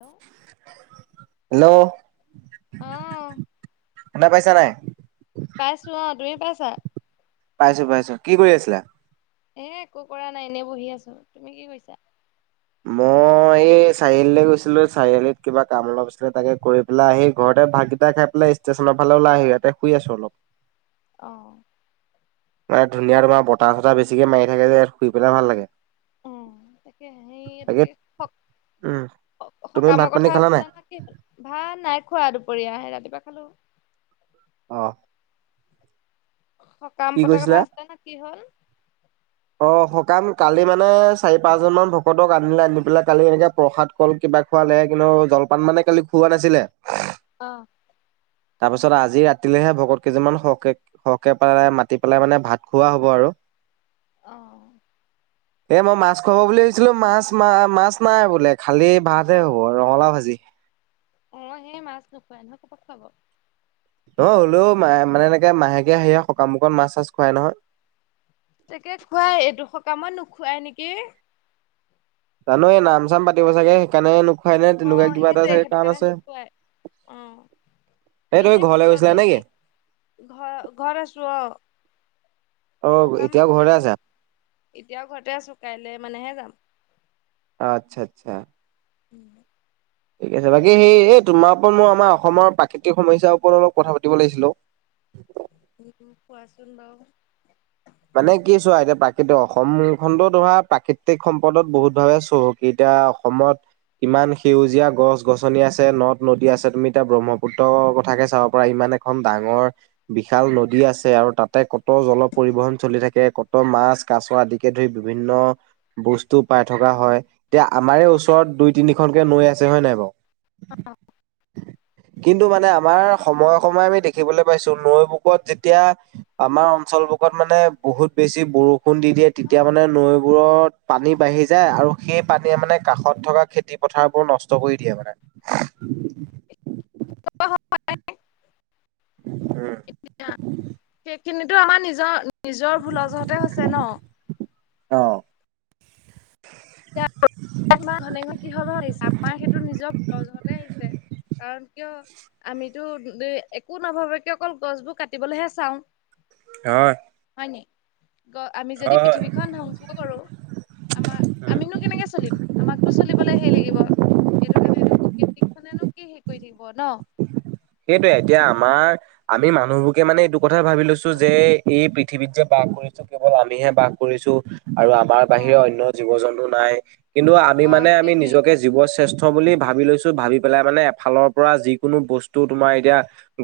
Hello. Hello! অ', শুনা পাইচা নাই? পাইছো অ তুমি পাইছা? পাইছো পাইছো কি কৰি আছিলা? এ একো কৰা নাই এনেই বহি আছো তুমি কি কিৰিছা? মই এই চাৰিআলিলৈ গৈছিলো চাৰিআলিত কিবা কাম অলপ আছিলে তাকে কৰি পেলাই আহি ঘৰত এ', ভাতগিতা খাই পেলই ষ্টেচননৰ ফালে ওলাই আহি ইয়াতে শুই আছো অলপ। অ'। মান ধুনীয়া তোমাৰ বতাহ চতাঈ বেছিক মাৰি থে যে শুই পেলাই ভাল লাগে উম তাকে সেই তাকে এইটোোকে উম তুমি ভাত সকামৰ পানী কথা খালা নাই? আছিলা না কি ভাত নাই খোৱা দুপৰীয়া আহে [unintelligible] খালো। অ'। সকাম পতাৰ কথা আছিলে নহয় কি হল? অ সকাম কালি মানে চাৰি পাঁচজন মান ভকতক আনিলে আনি পেলাই কালি এনেকে প্ৰসাদ কল কিবা খোৱা লে কিন্তু কলপান মানে কালি খোৱা নাছিলে। অ'। তাৰপিছত আজি ৰাতিলেহে ভকত কেইজনমান সকে, সহকে মাতি পেলাই মানে ভাত খোৱা হ'ব আৰু। অ'। এ, মই মাছ খুৱাব বুলি ভাবিছিলো মাছ, মা-মাছ নাই বোলে খালি ভাতহে হ'ব ৰঙালাও ভাজি। অ', সেই মাছ নোখুৱাই নহয়, [unintelligible] খোৱাব। ও, হলেও ম-মানে এনেকে মাহেকীয়া হেৰিত সকামুকত মাছ-চাছ খুৱাই নহয়। তাকে খুৱাই, এইটো সকামত নোখুৱাই নেকি? জানো এই নাম-চাম পাতিব চাগে সেইকাৰণে নে তেনেকুৱা অ', কিবা এটা সেইটয়ে, চাগে সেইটো কাৰণ কাৰণে আছে। নোখোৱাই এই অ। তুমি এনে ঘৰলে পিছত গৈছিলা যদি নেকি? ঘৰ-ঘৰত আছো, অ' অ সকাম এতিয়াও আছিলে ঘৰতে আছা? ঘৰত এতিয়াও ঘৰতে আছো, কাইলে মানেহে যাম। আচ্ছা, আচ্ছা। উম। ঠিক আছে, বাকী সেই এই তোমাৰ ওপৰত মই আমাৰ অসমৰ প্ৰাকৃতিক সমস্যাৰ ওপৰত অলপ কথা পাতিব লাগিছিলো। উম, কোৱাচোন বাৰু। মানে কি চোৱা এতিয়া প্ৰাকৃতিক অসম খণ্ড ধৰা প্ৰাকৃতিক সম্পদত বহুত ভাৱে চহকী এতিয়া এয়া অসমত ইমান সেউজীয়া গছ-গছনি আছে, নদ-নদী আছে, তুমি এতিয়া ব্ৰহ্মপুত্ৰ কথাকে চাব পাৰা ইমান এখন ডাঙৰ বিশাল নদী আছে, আৰু তাতে ক'ত জল পৰিবহন চলি থাকে, কত মাছ-কাছ আদিকে ধৰি বিভিন্ন বস্তু পাই থকা হয়, এতিয়া আমাৰে ওচৰত দুই তিনিখনকে নৈ আছে হয়ে নাই বাৰু। কিন্তু মানে আমাৰ সময়ে সময়ে আমি দেখিবলৈ পাইছো নৈ বুকত যেতিয়া আমাৰ অঞ্চল বুকত মানে বহুত বেছি বৰষুণ দি, দিয়ে তেতিয়া মানে নৈবোৰত পানী বাঢ়ি যায়, আৰু সেই পানীয়ে মানে কাষত থকা খেতি পথাৰবোৰ নষ্ট কৰি দিয়ে মানে। [inaudible] উম। খিনিতো আমাৰ নিজৰ, নিজৰ ভুলৰজহতে হৈছে ন। অ'। [inaudible] ঘনে ঘ কিহৰত আহিছে, আমাৰ সেইটো নিজৰজহতে আহিছে কাৰণ কিয়? আমিতো একো নাভাবাকে অকল গছবোৰ কাটিবলৈহে চাওঁ। আহ। হয় আমি যদি পৃথিৱীখন ধ্বংস কৰো, আমাৰ আমিনো কেনেকে চলিম, আমাকতো চলিবলে হেই লাগিব এইটো কাৰণে এইটো প্ৰকৃতিক খনেনো কি হেৰী কৰি থাকিব ন। সেইটোয়ে এতিয়া আমাৰ আমি মানুহবকে মানে এইটো কথাাই ভাবি লৈছো যে, এই পৃথিৱীত যে বাস কৰিছো, কেৱল আমিহে বাস কৰিছো, আৰু আমাৰ অ বাহিৰে অন্য জীৱ-জন্তু নই, কিন্তু আমি অ মানে আমি সেইটোৱে। নিজকে জীৱ শ্ৰেষ্ঠ বুলি ভাবি লৈছো, ভাবি পেলাই মানে এফালৰ পৰা যিকোনো বস্তু তোমাৰ এতিয়া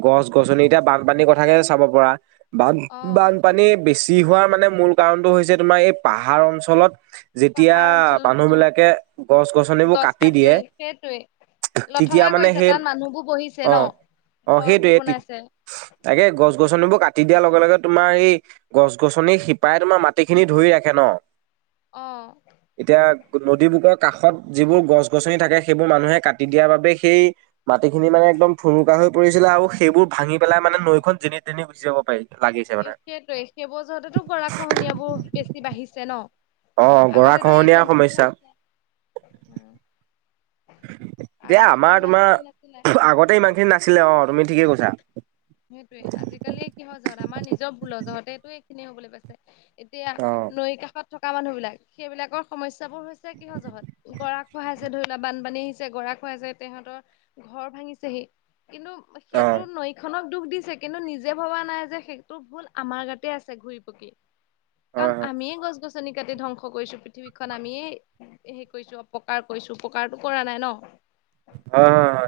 গছ-গছনি, এতিয়া বানপানীৰ কথাকে চাব পৰা, বান অ বানপানীয়ে বেছি হোৱাৰ মানে মূল কাৰণটো হৈছে, তোমাৰ এই পাহাৰ অঞ্চলত যেতিয়া পাহাৰ অঞ্চলত মানুহ অ বিলাকে গছ-গছনিবোৰ গছ কাটি কাটে দিয়ে সেইটোৱে। তেতিয়া লথঙা মানে কৰিছে, সেই তাত মানুহবোৰ বহিছে ন অ', অ', ঘৰবোৰ সেইটোয়ে বনাইছে তাকে গছ-গছ ছ, গছনিবোৰ কাটি দিয়াৰ লগে, লগে তোমাৰ এই গছ-গছনি শিপাই তোমাৰ মাটি খিনি ধৰি ৰাখে ন। অ'। নদীবোকৰ কাষত যিবোৰ গছ-গছনি থাকে, সেইবোৰ মানুহে কাটি দিয়াৰ বাবে সেই মাটিখিনি মানে একদম ঠুনুকা হৈ পৰিছিলে আৰু সেইবোৰ ভাঙি পেলাই মানে নৈখন যেনি তেনি গুচি যাব পাৰি। লাগিছে মানে। সেইটোৱেটো সেইবোৰৰ য'হতেটো গৰাখহনীয়াবোৰ বেছি বাঢ়িছে ন'। অ গৰা আগতেতো খহনীয়াৰ ইমান কেইটা সমস্যা। আছে অ' এতিয়া আমাৰ খিনি নাছিলে তোমাৰ আগতে ইমানখিনি নাছিলে অ', তুমি ঠিকে কৈছা। সেইটোৱে আজিকালি কি হয় যহত, আমাৰ নিজৰ ভুল যহঁতেটো এইখিনি হবলে পাইছে। এতিয়া অ অ নৈ কাষত থকা মানুহ বিলাক সেইবিলাকৰ সমস্যা টাবোৰ হৈছে কিহ জহট গৰা খহাইছে ধৰি না বানপানী আহিছে গৰা খুৱাইছে তেহঁতৰ ঘৰ ভাঙিছেহি কিন্তু হয় সেইটো ন আনক দুখ দিছে কিন্তু নিজে ভবা নাই যে সেইটো ভুল আমাৰ গাতে আছে ঘুৰি পকি। কাৰণ হয় হয় আমিয়ে গছ গছ গচ-গছনি কাটি ধ্বংস কৰিছো, পৃথিৱীখন আমিয়ে হেই কৰিছো। অপকাৰ কৰিছো উপকাৰটো কৰা নাই ন। হয়', হয়', হয়।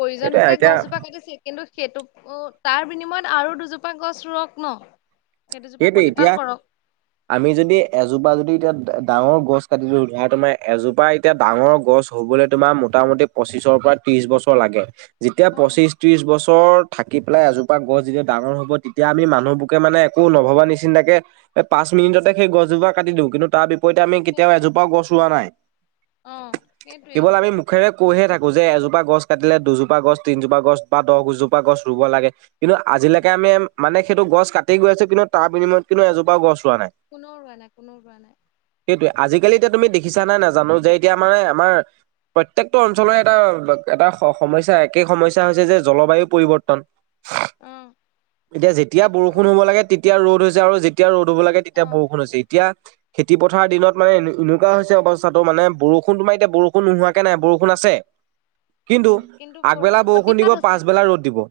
প্ৰয়োজন সেইটোৱে হৈছে এতিয়া গছজোপা কাটিছে কিন্তু সেইটো তাৰ বিনিময়ত আৰু দুজোপা গছ ৰুয়ক ন। সেইটোজোপা সেইটো প্ৰতিপাল এতিয়া কৰক আমি যদি এজোপা যদি এতিয়া ডাঙৰ গছ কাটিলো, ধৰা তোমাৰ এজোপা এতিয়া ডাঙৰ গছ হ'বলৈ তোমাৰ মোটামুটি পচিছৰ পৰা ত্ৰিশ বছৰ লাগে। যেতিয়া অ পঁচিশ ত্ৰিশ বছৰ থাকি পেলাই এজোপা গছ যেতিয়া, ডাঙৰ হ'ব তেতিয়া আমি মানুহবোকে মানে একো নভবা নিচিন্তাকে এই পাঁচ মিনিটতে সেই গছজোপা কাটি দিওঁ কিন্তু তাৰ বিপৰীতে আমি কেতিয়াও সেইটোৱে এজোপাও গছ ৰোৱা নাই। অ সেইটোৱে কেৱল আমি মুখেৰে কৈহে থাকোঁ। যে এজোপা গছ কাটিলে দুজোপা গছ তিনজোপা গছ বা দহজোপা গছ ৰুব লাগে, কিন্তু আজিলৈকে আমি মানে সেইটো গছ কাতি গৈ আছো কিন্তু, তাৰ বিনিময়ত কিন্তু এজোপা গছ ৰোৱা নাই। কোনো ৰোৱা নাই কোনো ৰোৱা নাই। সেইটোৱে আজিকালি এতিয়া তুমি দেখিছা নাই নাজানো যে এতিয়া আমা আমাৰ- প্ৰত্যেকটো অঞ্চলৰ এটা এটা সমস্যা একে সমস্যা হৈছে যে জলবায়ু পৰিৱৰ্তন। অ এতিয়া যেতিয়া সেইটোতো বৰষুণ হ'ব লাগে, তেতিয়া ৰ'দ হৈছে আৰু যেতিয়া ৰ'দ ৰ'দ হ'ব লাগে অ তেতিয়া বৰষুণ হৈছে এতিয়া। খেতি পথাৰ দিনত মানে এনেকুৱা হৈছে, অৱস্থাটো মানে বৰষুণ তোমাৰ এতিয়া বৰষুণ নোহোৱাকে নাই বৰষুণ আছে। অ কিন্তু আগবেলা বৰষুণ অতিপাত দিব হৈছে পাচবেলা ৰ'দ দিব।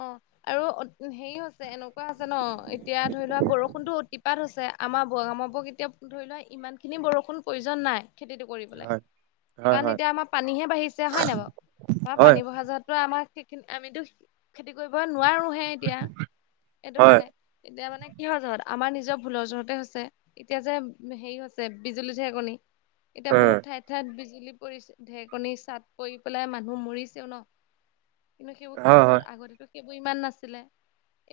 অ', আৰু হেৰি হৈছে এনেকুৱা আছে ন, এতিয়া ধৰি লোৱা বৰষুণতো অতিপাত হৈছে। আমাৰ বো আমাৰ বোৰক এতিয়া ধৰি লোৱা ইমান খিনি বৰষুণ প্ৰয়োজন নাই খেতিটো কৰিবলে। হয় হয় কাৰণ হয় এতিয়া আমাৰ পানীহে বাঢ়িছে হয় নাই বাৰু, আমাৰ হয় পানী বহা জগততো আমাৰ সেইখিনি আমিতো খেতি কৰিব নোৱাৰোহে এতিয়া, সেইটো হয় কাৰণে এতিয়া মানে কিহৰ জত আমাৰ নিজৰ ভুলৰ জোৰতে হৈছে, এতিয়া যে হেৰি হৈছে বিজুলী ধেৰকনি এতিয়া উম বহুত ঠাইত ঠাইত বিজ বিজলি পৰিছে ধেকনি চাট পৰি পেলাই মানুহ মৰিছেও ন, কিন্তু সেইবোৰ কি হয় জন সেইবোৰ ইমান নাছিলে,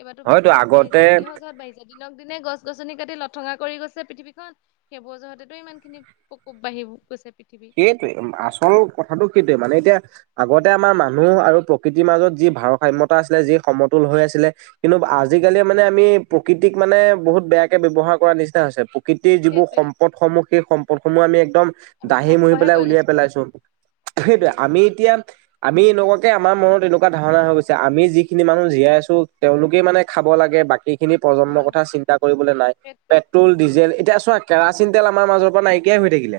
এইবাৰটো হয়তো বেছি বাঢ়িছে আগতে কিহৰজহত বাঢ়িছে। দিনক দিনে গছ গছনি কাটি লথঙা কৰি গৈছে, পৃথিৱীখন সেইবোৰ জোৰহতেটো ইমান খিনি প্ৰকোপ বাঢ়িব [unintelligible] সেইটোৱে আচল কথাটো সেইটোয়ে মানে এতিয়া আগতে আমাৰ মানুহ আৰু প্ৰকৃতিৰ মাজত যি ভাৰসাম্যতা আছিলে যি সমতুল হৈ আছিলে। কিন্তু আজিকালি মানে আমি প্ৰকৃতিক মানে, বহুত বেয়াকে ব্যৱহাৰ কৰা নিচিনা হৈছে। প্ৰকৃতিৰ যিবোৰ সেইটোৱে সম্পদ সমূহ সেই সম্পদ সমূহ আমি একদম আমি দাহি মহি ধ্বংসহে পেলাই কৰি উলিয়াই গৈছো পেলাইছো। সেইটোৱে আমি এতিয়া আমি এনেকুৱাকে আমাৰ মনত এনেকুৱা ধাৰণা হৈ গৈছে, আমি যিখিনি মানুহ জীয়াই আছো তেওঁলোকেই মানে খাব লাগে বাকী খিনি অ প্ৰজন্মৰ কথা চিন্তা কৰিবলৈ নাই। সেইটোৱে পেট্ৰ'ল উম ডিজেল এতিয়া চোৱা কেৰাচিন তেল আমাৰ মাজৰ পৰা নাই নাইকিয়া হৈ থাকিলে।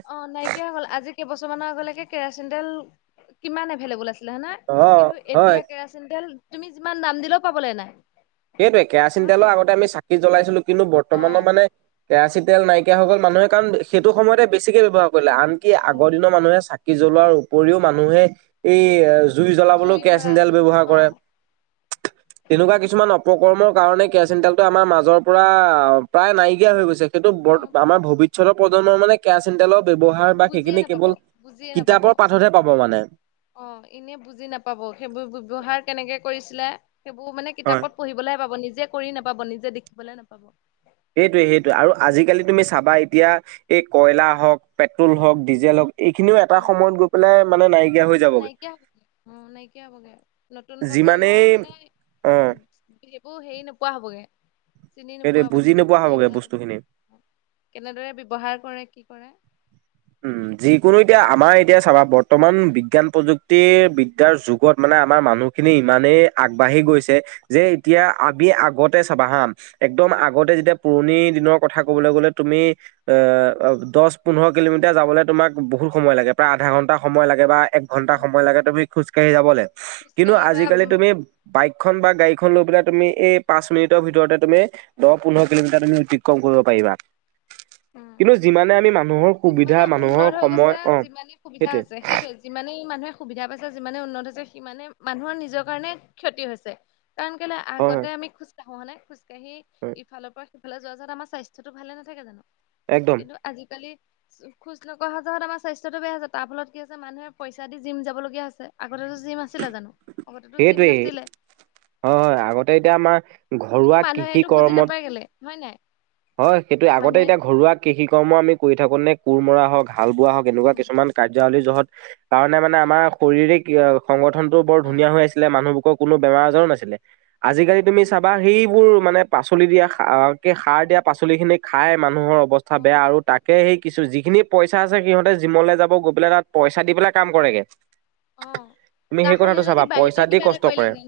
কিয় হ'ল আজি কেইবছৰমানৰ আগলৈকে কেৰাচিন তেল কিমান এভেললেবোল আছিলে। ছিলা নাই অ কিন্তু হয় এতিয়া কেৰাচিন তেল তুমি যিমান দাম দিলেও পাবলৈ নাই। সেইটোৱে কেৰাচিন হয় তেলৰ নাই আগতে আমি চাকি জ্বলাইছিলো, কিন্তু অ বৰ্তমানৰ মানে কেৰাচিন তেল নাইকিয়া হৈ গ'ল মানুহে কাৰণ সেইটো সময়তে বেছিকে ব্যৱহাৰ কৰিলে আনকি অ আগৰ দিনৰ মানুহে চাকি কি জ্বলোৱাৰ উপৰিও মানুহে এই জুই জ্বলাবলৈও কেৰাচিন তেল ব্যৱহাৰ অ কৰে। তেনেকুৱা কিছুমানক উপকৰ্মৰ কাৰণে কেৰাচিন তেলটো আমাৰ মাজৰ পৰা প্ৰায় নাইকিয়া হৈ গৈছে। সেইটো বৰ অ আমাৰ ভৱিষ্যতৰ প্ৰজন্মৰ মানে কেৰাচ ব্যৱহাৰ বা বুজিয়ে সেইখিনি নাপাব কেৱল বুজিয়ে নাপাব কিতাপৰ পাঠতহে পাব মানে। অ', এনে বুজি নাপাব, সেইবোৰ ব্যৱহাৰ কেনেকে কৰিছিলে? সেইবোৰ মানে হয় কিতাপত পঢ়িবলৈহে পাব, নিজে কৰিব নাপাব, নিজে দেখিবলৈ নাপাব। সেইটোৱে, সেইটোৱে আৰু আজিকালি তুমি চাবা এতিয়া এই কয়লা হওঁক, পেট্ৰল হওঁক, ডিজেল হওঁক। এইখিনিও এটা অ সময়ত গৈ পেলাই মানে নাইকিয়া হৈ যাবগে, নাইকিয়া হ'বগে অ নাইকিয়া হ'বগে নতুন যি প্ৰজন্মই মানে সেইবোৰ হেৰি নোপোৱা হ'বগে। চিনি সেইটোৱে নোপোৱা হ'ব, বুজি নোপোৱা কিতাপত হ'বগে পঢ়িবলৈ, বস্তুখিনি কেনেদৰে ব্যৱহাৰ কৰে? কি কৰে? উম, যিকোনো এতিয়া আমাৰ এতিয়া চাবা বৰ্তমান বিজ্ঞান প্ৰযুক্তিৰ বিদ্যাৰ যুগত মানে আমাৰ মানুহখিনি ইমানেই আগবাঢ়ি গৈছে, যে এতিয়া আমি আগতে চাবা হা, এক দম আগতে যেতিয়া পুৰণি দিনৰ কথা ক'বলৈ গ'লে, তুমি অ', দশ, পোন্ধৰ কিলোমিটাৰ যাবলৈ তোমাক বহুত সময় লাগে, প্ৰায় আধা ঘণ্টা সময় লাগে, বা একঘণ্টা সময় লাগে, তুমি খোজ সেই যাবলে কিন্তু খোজকাঢ়ি বা আজিকালি উম তুমি বাইক খন বা গাড়ীখন লৈ পিনে তুমি এই পাঁচ মিনিটৰ ভিতৰতে তুমি দহ, পোন্ধৰ কিলোমিটাৰ তুমি অতিক্ৰম কৰিব পাৰি ৰিবা কিন্তু যিমানে আমি মানুহৰ সুবিধা যিমানে মানুহৰ উন্নত হৈ সময় গৈছে, অ' যিমানে সুবিধা হৈছে, সেইটোৱে যিমানেই ই মানুহে সুবিধা পাইছে, যিমানে উন্নত হৈছে, সিমানে মানুহৰ নিজৰ কাৰণেই ক্ষতি হৈছে। কাৰণ কেলে? হয় হয় আগতে আমি খোজ কাঢ়ো, খোজকাঢ়ি হয় ইফালৰ পৰা সিফালে যোৱা যত আমাৰ স্বাস্থ্যতটো ভালে নাথাকে, জানো একদম কিন্তু আজিকালি খোজ নকঢ়া ফলত আমাৰ স্বাস্থ্যটো বেয়া হৈছে। তাৰ ফলত কি হৈছে? মানুহে পইচা দি জিম যাবলগীয়া হৈছে। আগতেটো জিম আছে সেইটোৱেই। অ হয় আগতে এতিয়া আমাৰ কিন্তু ঘৰুৱা কৃষি মানুহেটো বুজি কৰ্মত নাপায় কেলে হয় নাই? হয় সেইটোয়ে আগতে এতিয়া মানুহেটো ঘৰুৱা কৃষি কৰ্ম আমি কৰি থাকো নে কোৰ মৰা হওক হাল বোৱা হওঁক। তেনেকুৱা উম কিছুমান কাৰ্যাৱলী জহত কাৰণে মানে আমাৰ শৰীৰিক সংগঠন বৰ অ ধুনীয়া হৈ আছিলে, মানুহবোৰৰ কোনো বেমাৰ- আজাৰো নাছিলে। আজিকালি তুমি অ চাবা সেইবোৰ মানে পাচলি দিয়া, সাৰ দিয়া পাচলি খিনি খাই মানুহৰ অৱস্থা অ বেয়া আৰু তাকে সেই কিছু যিখিনি পইচা আছে সিহতে জিমলৈ যাব গৈ পেলাই তাত পইচা দি পেলাই কাম কৰে। অ তুমি তাৰ সেই সলনি কথাটো যদি চাবা বাৰীতে পইচা দি কিবা এটা কষ্ট কৰে। কৰিলেহেঁতেন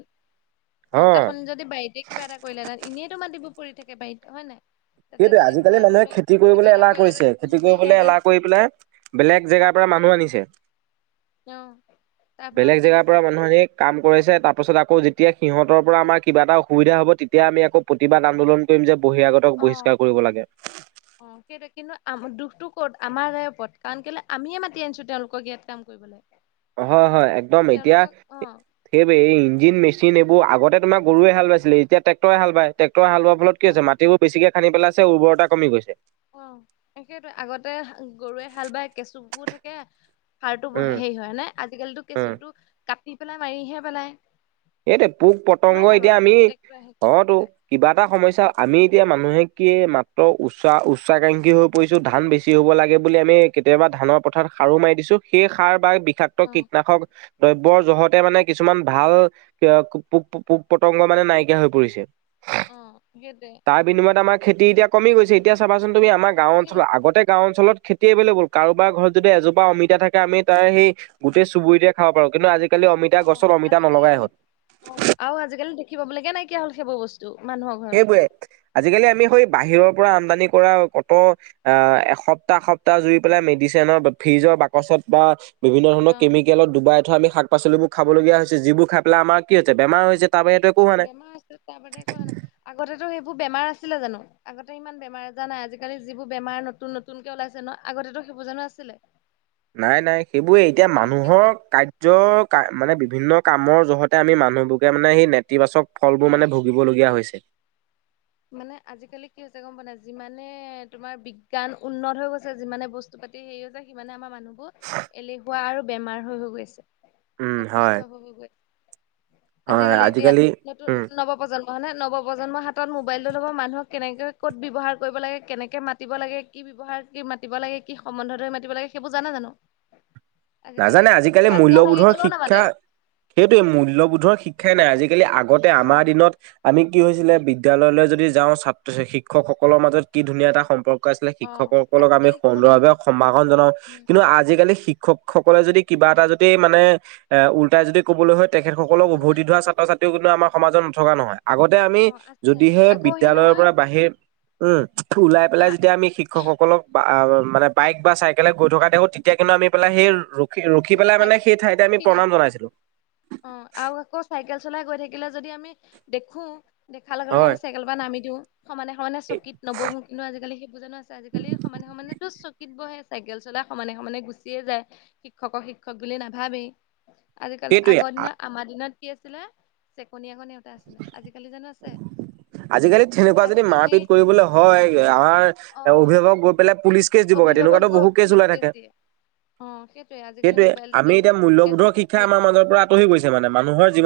অ তখন যদি বাৰীতে কিবা এটা কৰিলে, এনেইতো মাতিবোৰ পৰি থাকে বাৰিতে, হয় নাই? তাতে সেইটে যদি আজিকালি তোমাৰ ধৰি মানুহে লোৱা খেতি কিবা কৰিবলৈ এটা এলাহ কৰিলেহেঁতেন কৰিছে। কোৰ খেতি কৰিবলৈ মাৰিলেহেঁতেন এলাহ কৰি পেলাই বেলেগ ঠাইৰ পৰা মানুহ আনিছে। অ তাৰ ফলত বেলেগ কি ঠাইৰ হৈছে পৰা মানুহখিনি কাম কৰিছে, তাৰ পিছত আকৌ যেতিয়া সিহঁতৰ পৰা আমৰ কিবা এটা অসুবিধা হব, তেতিয়া আমি আকৌ প্ৰতিবাদ আন্দোলন কৰিম যে বহিৰাগত অ বহি লাগে। অ সেইটোৱে কিন্তু আম দুখতটো ক'ত আমাৰ গৰ ওপৰত কাৰণ কেলে আমিয়ে মাতি আনিছো, তেওঁলোকক ইয়াত কাম কৰিবলৈ। হয় হয়, একদম এতিয়া তেওঁলোকক অ সেইবোৰ ইঞ্জিন মেচ চিন এইবোৰ আগতে আমাৰ গৰুৱে হাল বাইছিলে এতিয়া ট্ৰেক্টৰ হাল বাইছে। ট্ৰেক্টৰে হাল বোৱাৰ হ ফলত কি টেক্টৰ হৈছে? মাটি বোৰ বেছিকে খানি পেলাইছে, উৰ্বৰতা কমি গৈছে। অ সেইটো আগতে গৰুৱে হাল বাই কেঁচুু থাকে। হাৰটো ব উম হেৰি হয় নে? আজি কালিতো উম কেঁচুটো কাটি পেলাই মাৰিহে পেলাই। এইটো পোক হয় পতংগ নাই এতিয়া বাৰু আমি ট্ৰেক্টৰ আহি গ'ল অতো আগে কিবা এটা সমস্যা আমি এতিয়া মান মানুহে কি মাত্ৰ উচ্চ উচ্চাকাংক্ষী হৈ পৰিছোঁ ধান বেছি হ'ব লাগে বুলি, আমি কেতিয়াবা ধানত পথাৰত সাৰো মাৰি দিছো। সেই সাৰ বা বি্ষাক্ত অ কীটনাশক দ্ৰব্যৰ জহতে মানে কিছুমান ভাল পোক পোক পতংগ মানে নাইকিয়া হৈ পৰিছে, অ সেইটোৱে তাৰ বিনিময়ত আমাৰ খেতি এতিয়া কমি গৈছে এতিয়া চাবাচোন তুমি আমাৰ গাঁও কমি অঞ্চল গৈছে আতে গাঁও অঞ্চত খেতি এবলে গ'ল কাৰোবাৰ ঘৰত যদি এজোা অমিতাাকে আমি তাৰ সেই গোটেই চুবুৰীতে খাব পাৰো কিন্তু আজি আজাল অমিতা অ গছত অমিতা আজিকালি নলগাই আমি আহত অ আৰু আজিকালি দেখিাবলগে নাই কি হল সেইবোৰ বস্তু মানুহৰ ঘৰত সেইবোৰে আজিকালি আমি হৈ বাহিৰৰ পৰা আমানি কৰা ক এসপ্তাহ এসপ্তাহ জু পেলাই মেডিচনৰ ফিজৰ বাকচত বা বিভিন্ন ধৰণৰ অ কেমিকেলত ডুবাই থোৱা আমি শাক পাচলিবোৰ খাবলগীয়া হৈছে যিবোৰ খাই পেলাই আমাৰ কি হৈছে বেমাৰ হৈছে তাৰ বাহিৰেতো একো হোৱা নাই। বেমাৰ আ তপে ক ন আগতেতো সবোৰ বেমাৰ আছিলে জানো আগতে ইমান বেমাৰ আজাৰ নাই আজিকালি যিবোৰ বেমাৰ নতুন নতুনকে ওলাইছে ন আগতেো সেইবোৰ জানো আছিলে নাই নাই সেইবোৰে এতিয়া উম সেইটোৱে মানুহৰ কাৰ্যৰ মানে বিভিন্ন কামৰ জহতে আমি মানুহবোৰকে মানে সেই নেতিবাচক ফলবোৰ উম মানে ভুগিবলগীয়া হৈছে মানে আজিকালি কি হৈছে গম প নাই যিমানে তোমাৰ বিজ্ঞান উন্নত হৈ গৈছে যিমানে বস্তু তি সেৰিও যে সিমানেমাৰ মানুহ এলেহুৱা আৰু বেমাৰ হৈ হৈ গৈছে উম হয় অসুস্থ হৈ গৈ হয় আজিকালি এতিয়া নতুন উম নৱপজন্ম হয় নে নৱপজন্ম হাতত মোৰ মোবাইলটোৰ লগত মানুহক কেনেকৈ ক'ত ব্যৱহাৰ কৰিব লাগে কেনেকৈ মাতি লাগে কি ব্যৱহাৰ মাতিব লাগে কি সম্বন্ধ দৰে মাতিব লাগে সেইবোৰ জানে জানো নাজানে আজিকালি গাত গা লাগি মূল্য়বোধৰ গলেও নামাতে শিক্ষা সেইটে মূল্য়বোধৰ শিক্ষাই নাই আজিকালি জিকি আগতে অ আমাৰ দিনত আমি কি হৈছিলে বিদ্যলয়লৈ যদি যাও ছাত্ৰ শিক্ষকসকলৰ মাজত কি ধুনীয়া এটা সম্পৰ্ক ছিলে অ শিক্ষকসকলক আমি আজিকালি সেইবোৰ নাই সুন্দৰভাৱে সম্ভাষন জনাও উম কিন্তু আজিকালি শিক্ষক সকলে যদি কিবা এটা যদি মানে এ উল্টাই যদি ক'বলৈ হয় তেখেতসকলক কবলৈ উভতি ধোৱা ছাত্ৰ ছাত্ৰী কিন্তু আমাৰ সমাজত নথকা নহয় আগতে আমি অ আছে যদিহে আকৌ সেই বিদ্য়ালয়ৰ নহয় পৰা বাহিৰ উম ওলাই পেলাই আহ যেতিয়া আমি শিক্ষকসকলক বা আ মানে বাইক বা চাইকেলে গৈ থকা দেখো তেতিয়া কিন্তু নামি পেলাই সেই ৰখি ৰখি পেলাই চাই মানে সেই ঠাইতে আমি ৰখি দিওঁ প্ৰণাম জনাইছিলো অ আৰু আকৌ চাইকেল চলাই গৈ থাকিলে যদি আমি দেখো দেখাৰ লগে লগে হয় আমি চাইকেল পা নামি দিওঁ সমানে সমানে চকীত নবহো কিন্তু আজিকালি সেই বোৰ জানো আছে আজিকালি সমানে সমানেতো চকীত বহে চাইকেল চলাই সমানে সমানে গুচিয়ে যায় শিক্ষকক শিক্ষক বুলি নাভাবেই আজিকালি সেইটোৱে আগৰ দিনত আ- আমাৰ দিনত কি আছিলে চেকনি আগত নেওতা আছিলে, আজিকালি জানোঁ আছে? আজিকালি তেনেকুৱা যদি আজিকালি মাৰপিট কৰিবলৈ হয়, আমাৰ অ অভিভাৱক গৈ পেলাই পুলিচ কেছ দিবগে, অভিভাৱক তেনেকুৱাতো গৈ বহুত কেছ পুলিচ ওলাই কেচ থাকে। দিয়ে অ সেইটোয়ে আজিকালি সেইটোৱে মোবাইলতে আমি এতিয়া তেনেকুৱা বহুত কেচ মূল্যবোধৰ শিক্ষা হেৰি আমাৰ মাজৰ পৰা আঁতৰি গৈছে মানে মানুহৰ জীৱন